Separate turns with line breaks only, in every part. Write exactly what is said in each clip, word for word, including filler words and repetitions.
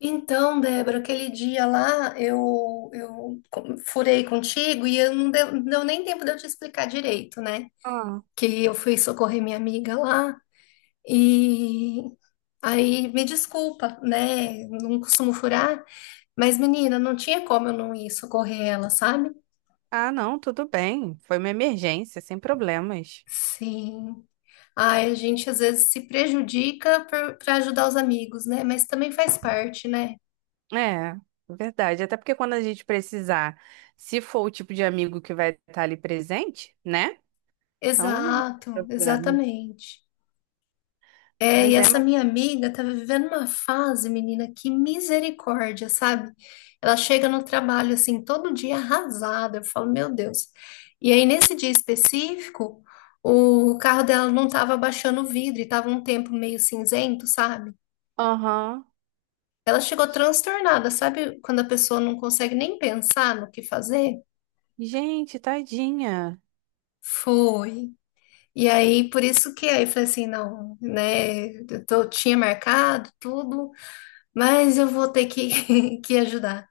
Então, Débora, aquele dia lá eu, eu co- furei contigo e eu não deu, não deu nem tempo de eu te explicar direito, né?
Ah,
Que eu fui socorrer minha amiga lá e aí me desculpa, né? Não costumo furar, mas menina, não tinha como eu não ir socorrer ela, sabe?
ah, não, tudo bem. Foi uma emergência, sem problemas.
Sim. Ai, a gente às vezes se prejudica para ajudar os amigos, né? Mas também faz parte, né?
É, verdade. Até porque quando a gente precisar, se for o tipo de amigo que vai estar ali presente, né? Então, não tem
Exato,
problema.
exatamente. É, e
Pois é,
essa
mas.
minha amiga tá vivendo uma fase, menina, que misericórdia, sabe? Ela chega no trabalho assim, todo dia arrasada. Eu falo, meu Deus. E aí, nesse dia específico, o carro dela não tava baixando o vidro e tava um tempo meio cinzento, sabe?
Aham.
Ela chegou transtornada, sabe? Quando a pessoa não consegue nem pensar no que fazer.
Gente, tadinha.
Foi. E aí, por isso que aí eu falei assim, não, né? Eu tô- tinha marcado tudo, mas eu vou ter que, que ajudar.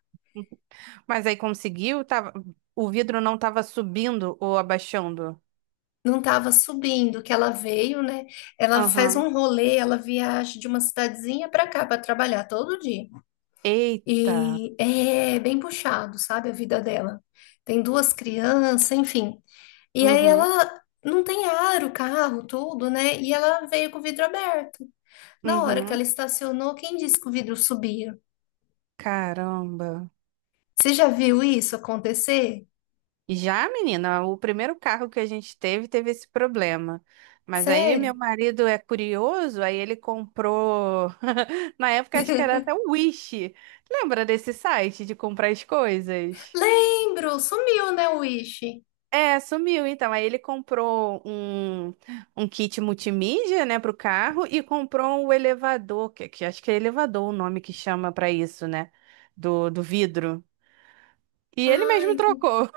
Mas aí conseguiu? Tava... O vidro não tava subindo ou abaixando?
Não estava subindo, que ela veio, né? Ela faz
Aham.
um rolê, ela viaja de uma cidadezinha para cá para trabalhar todo dia.
Eita.
E é bem puxado, sabe, a vida dela. Tem duas crianças, enfim. E aí
Uhum.
ela não tem ar, o carro, tudo, né? E ela veio com o vidro aberto. Na hora que ela
Uhum.
estacionou, quem disse que o vidro subia?
Caramba.
Você já viu isso acontecer?
Já, menina, o primeiro carro que a gente teve teve esse problema. Mas aí meu
Sério?
marido é curioso, aí ele comprou. Na época acho que era até o Wish. Lembra desse site de comprar as coisas?
Lembro, sumiu, né, o Wish?
É, sumiu então. Aí ele comprou um, um kit multimídia, né, pro carro e comprou um elevador, que, que acho que é elevador o nome que chama pra isso, né, do, do vidro. E ele
Ah,
mesmo
entendi.
trocou.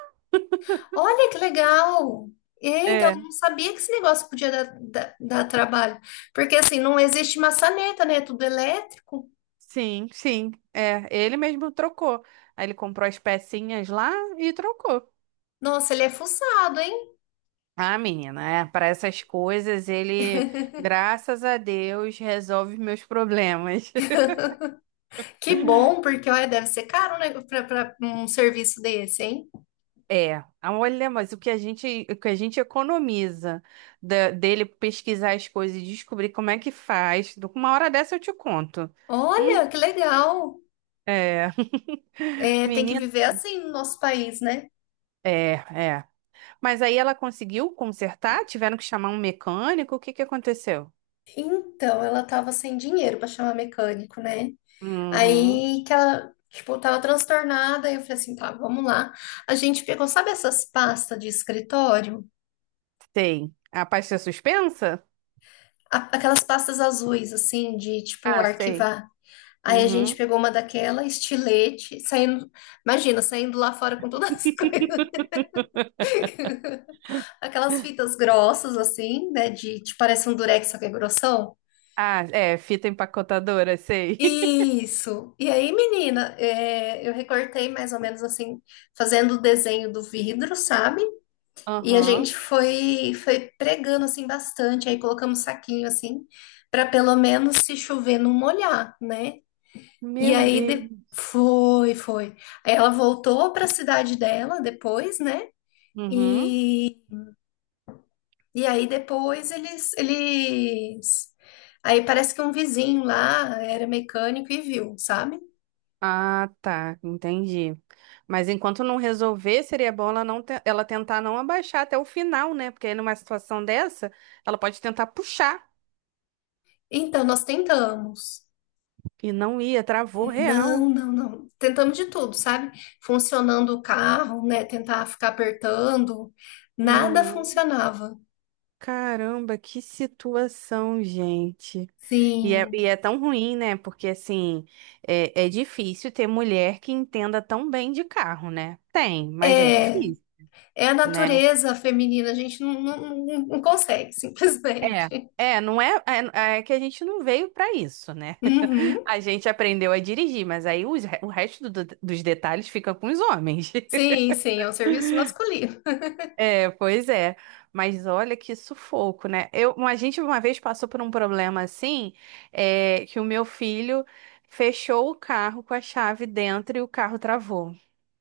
Olha que legal! É, então, eu
É.
não sabia que esse negócio podia dar, dar- dar trabalho. Porque, assim, não existe maçaneta, né? É tudo elétrico.
Sim, sim. É, ele mesmo trocou. Aí ele comprou as pecinhas lá e trocou.
Nossa, ele é fuçado, hein?
Ah, menina, é, para essas coisas ele, graças a Deus, resolve meus problemas.
Que bom, porque, olha, deve ser caro, né? Para um serviço desse, hein?
É, ah, olha, mas o que a gente, o que a gente economiza da- dele pesquisar as coisas e descobrir como é que faz. Uma hora dessa eu te conto. Hum,
Olha, que legal!
É,
É, tem que
menina,
viver assim no nosso país, né?
é, é. Mas aí ela conseguiu consertar? Tiveram que chamar um mecânico? O que que aconteceu?
Então, ela estava sem dinheiro para chamar mecânico, né?
Uhum.
Aí que ela, tipo, tava transtornada, e eu falei assim, tá, vamos lá. A gente pegou, sabe essas pastas de escritório?
Sei. A pasta é suspensa?
A- Aquelas pastas azuis, assim, de, tipo,
Ah, sei.
arquivar. Aí a gente
Uhum.
pegou uma daquela, estilete, saindo, imagina, saindo lá fora com todas as coisas. Aquelas fitas grossas, assim, né, de, tipo, parece um durex, só que é grossão.
Ah, é, fita empacotadora, sei.
Isso. E aí, menina, é, eu recortei mais ou menos assim, fazendo o desenho do vidro, sabe? E a
Aham.
gente foi foi pregando assim bastante, aí colocamos saquinho assim, para pelo menos se chover não molhar, né? E
Meu
aí
Deus.
de- foi, foi. Aí ela voltou para a cidade dela depois, né?
Uhum.
E, e aí depois eles eles aí parece que um vizinho lá era mecânico e viu, sabe?
Ah, tá, entendi. Mas enquanto não resolver, seria bom ela não te- ela tentar não abaixar até o final, né? Porque aí numa situação dessa, ela pode tentar puxar
Então nós tentamos.
e não ia, travou
Não,
real.
não, não. Tentamos de tudo, sabe? Funcionando o carro, né? Tentar ficar apertando, nada
Uhum.
funcionava.
Caramba, que situação, gente. E é, e
Sim.
é tão ruim, né? Porque, assim, é, é difícil ter mulher que entenda tão bem de carro, né? Tem, mas é
É,
difícil,
é a
né?
natureza feminina, a gente não, não, não- não consegue,
É.
simplesmente.
É, não é, é, é que a gente não veio pra isso, né?
Uhum.
A gente aprendeu a dirigir, mas aí os re- o resto do- dos detalhes fica com os homens.
Sim, sim, é um serviço masculino.
É, pois é. Mas olha que sufoco, né? Eu, a gente uma vez passou por um problema assim, é, que o meu filho fechou o carro com a chave dentro e o carro travou.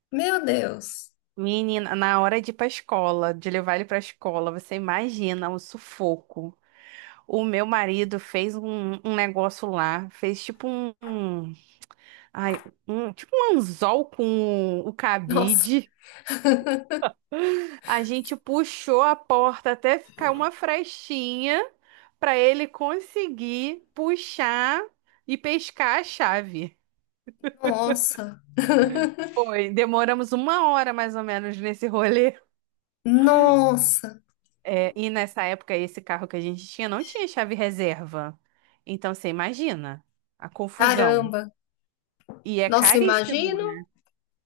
Meu Deus.
Menina, na hora de ir pra escola, de levar ele pra escola, você imagina o sufoco. O meu marido fez um, um negócio lá, fez tipo um, um- ai, um- tipo um anzol com o
Nossa.
cabide. A gente puxou a porta até ficar uma frestinha pra ele conseguir puxar e pescar a chave.
Nossa.
Foi, demoramos uma hora mais ou menos nesse rolê.
Nossa.
É, e nessa época, esse carro que a gente tinha não tinha chave reserva. Então, você imagina a confusão.
Caramba.
E é
Nossa,
caríssimo, né?
imagino.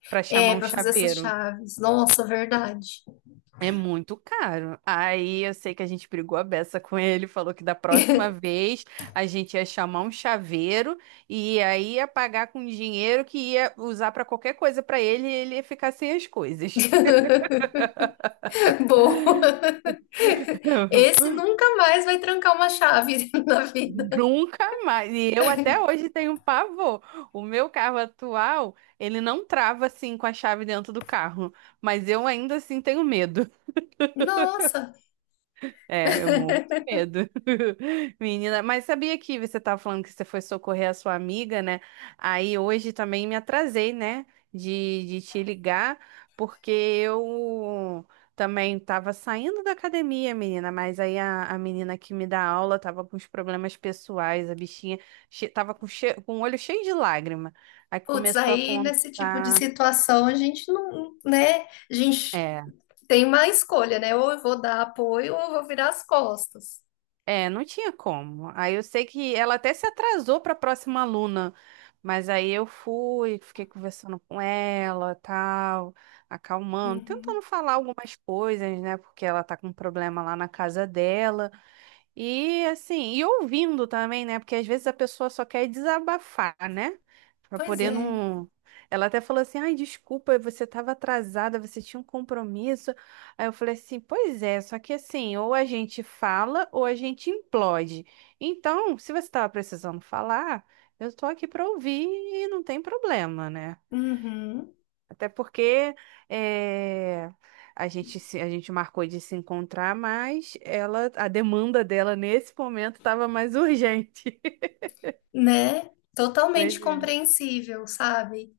Pra chamar
É,
um
para fazer essas
chaveiro.
chaves. Nossa, verdade.
É muito caro. Aí eu sei que a gente brigou a beça com ele, falou que da próxima vez a gente ia chamar um chaveiro e aí ia pagar com dinheiro que ia usar pra qualquer coisa pra ele e ele ia ficar sem as coisas.
Boa, esse nunca mais vai trancar uma chave na vida.
Nunca mais. E eu até hoje tenho pavor. O meu carro atual, ele não trava assim com a chave dentro do carro, mas eu ainda assim tenho medo.
Nossa,
É, eu morro de medo. Menina, mas sabia que você estava falando que você foi socorrer a sua amiga, né? Aí hoje também me atrasei, né? De, de te ligar, porque eu também estava saindo da academia, menina, mas aí a, a menina que me dá aula estava com os problemas pessoais, a bichinha estava com, che- com o olho cheio de lágrima. Aí
putz,
começou a
aí nesse tipo de
contar.
situação a gente não, né? A gente
É.
tem uma escolha, né? Ou eu vou dar apoio ou eu vou virar as costas.
É, não tinha como. Aí eu sei que ela até se atrasou para a próxima aluna, mas aí eu fui, fiquei conversando com ela, tal, acalmando, tentando
Uhum.
falar algumas coisas, né? Porque ela tá com um problema lá na casa dela. E assim, e ouvindo também, né? Porque às vezes a pessoa só quer desabafar, né? Pra
Pois
poder
é.
não. Ela até falou assim: ai, desculpa, você estava atrasada, você tinha um compromisso. Aí eu falei assim: pois é, só que assim, ou a gente fala ou a gente implode. Então, se você estava precisando falar, eu tô aqui pra ouvir e não tem problema, né?
Uhum.
Até porque eh, a gente, se- a gente marcou de se encontrar, mas ela, a demanda dela nesse momento estava mais urgente.
Né? Totalmente
Pois é.
compreensível, sabe?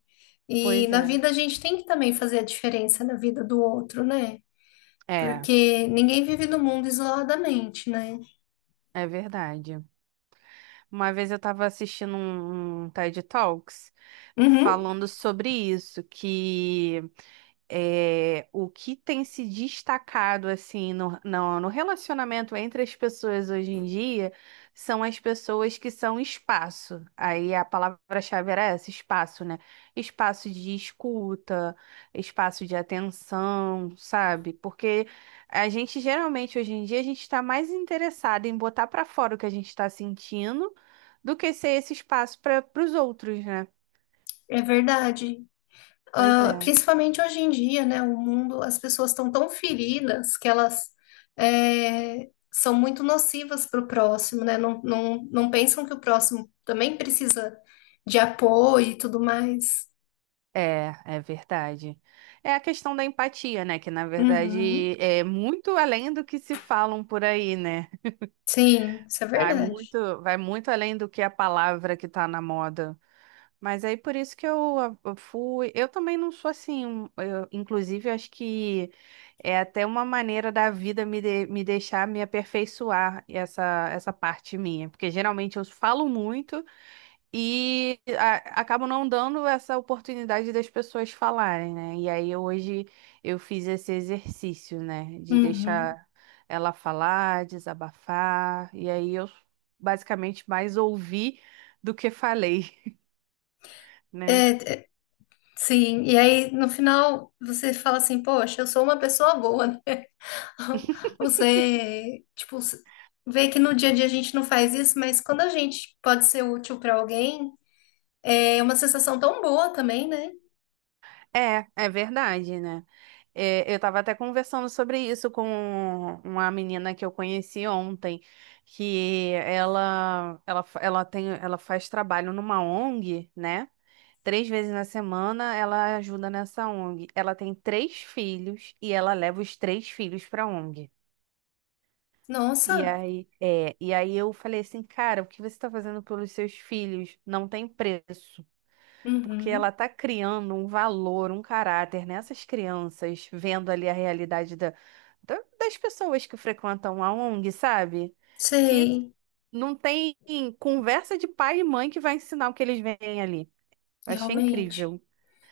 E
Pois
na
é.
vida a gente tem que também fazer a diferença na vida do outro, né?
É,
Porque ninguém vive no mundo isoladamente, né?
é verdade. Uma vez eu estava assistindo um, um T E D Talks
Uhum,
falando sobre isso, que é, o que tem se destacado assim no, no, no relacionamento entre as pessoas hoje em dia são as pessoas que são espaço. Aí a palavra-chave era essa, espaço, né? Espaço de escuta, espaço de atenção, sabe? Porque a gente geralmente hoje em dia a gente está mais interessado em botar para fora o que a gente está sentindo do que ser esse espaço para os outros, né?
é verdade.
Pois
Ah,
é.
principalmente hoje em dia, né? O mundo, as pessoas estão tão feridas que elas é, são muito nocivas para o próximo, né? Não, não, não pensam que o próximo também precisa de apoio e tudo mais.
É, é verdade. É a questão da empatia, né? Que na
Uhum,
verdade é muito além do que se falam por aí, né?
sim, isso é
Vai
verdade.
muito, vai muito além do que a palavra que tá na moda. Mas aí por isso que eu, ah, eu fui. Eu também não sou assim. Um- eu- inclusive, eu acho que é até uma maneira da vida me, de- me deixar me aperfeiçoar essa, essa parte minha. Porque geralmente eu falo muito. E a- acabam não dando essa oportunidade das pessoas falarem, né? E aí hoje eu fiz esse exercício, né? De
Uhum.
deixar ela falar, desabafar. E aí eu basicamente mais ouvi do que falei, né?
É, é, sim, e aí no final você fala assim, poxa, eu sou uma pessoa boa, né? Você, tipo, s- vê que no dia a dia a gente não faz isso, mas quando a gente pode ser útil para alguém, é uma sensação tão boa também, né?
É, é verdade, né? É, eu estava até conversando sobre isso com uma menina que eu conheci ontem, que ela, ela, fa- ela tem, ela faz trabalho numa O N G, né? Três vezes na semana ela ajuda nessa O N G. Ela tem três filhos e ela leva os três filhos para a O N G. E
Nossa,
aí, é, e aí eu falei assim, cara, o que você está fazendo pelos seus filhos não tem preço, porque ela
uhum,
está criando um valor, um caráter nessas crianças, vendo ali a realidade da, da- das pessoas que frequentam a O N G, sabe? Que
sei,
não tem conversa de pai e mãe que vai ensinar o que eles veem ali. Eu achei
realmente.
incrível.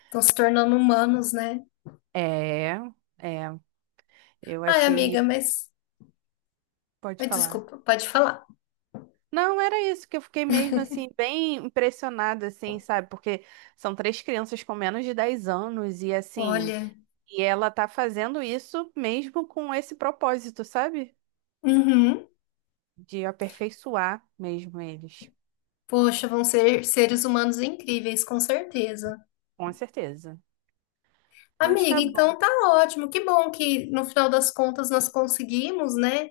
Estão se tornando humanos, né?
É, é, eu
Ai, amiga,
achei.
mas.
Pode
Ai,
falar.
desculpa, pode falar.
Não, era isso que eu fiquei mesmo assim, bem impressionada, assim, sabe? Porque são três crianças com menos de dez anos e assim,
Olha,
e ela tá fazendo isso mesmo com esse propósito, sabe?
uhum,
De aperfeiçoar mesmo eles,
poxa, vão ser seres humanos incríveis, com certeza.
com certeza. Mas
Amiga,
tá bom.
então tá ótimo. Que bom que no final das contas nós conseguimos, né?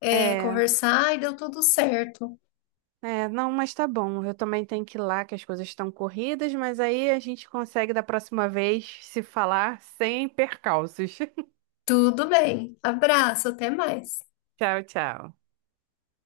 É,
É,
conversar e deu tudo certo.
é, não, mas tá bom. Eu também tenho que ir lá, que as coisas estão corridas, mas aí a gente consegue da próxima vez se falar sem percalços.
Tudo bem. Abraço, até mais.
Tchau, tchau.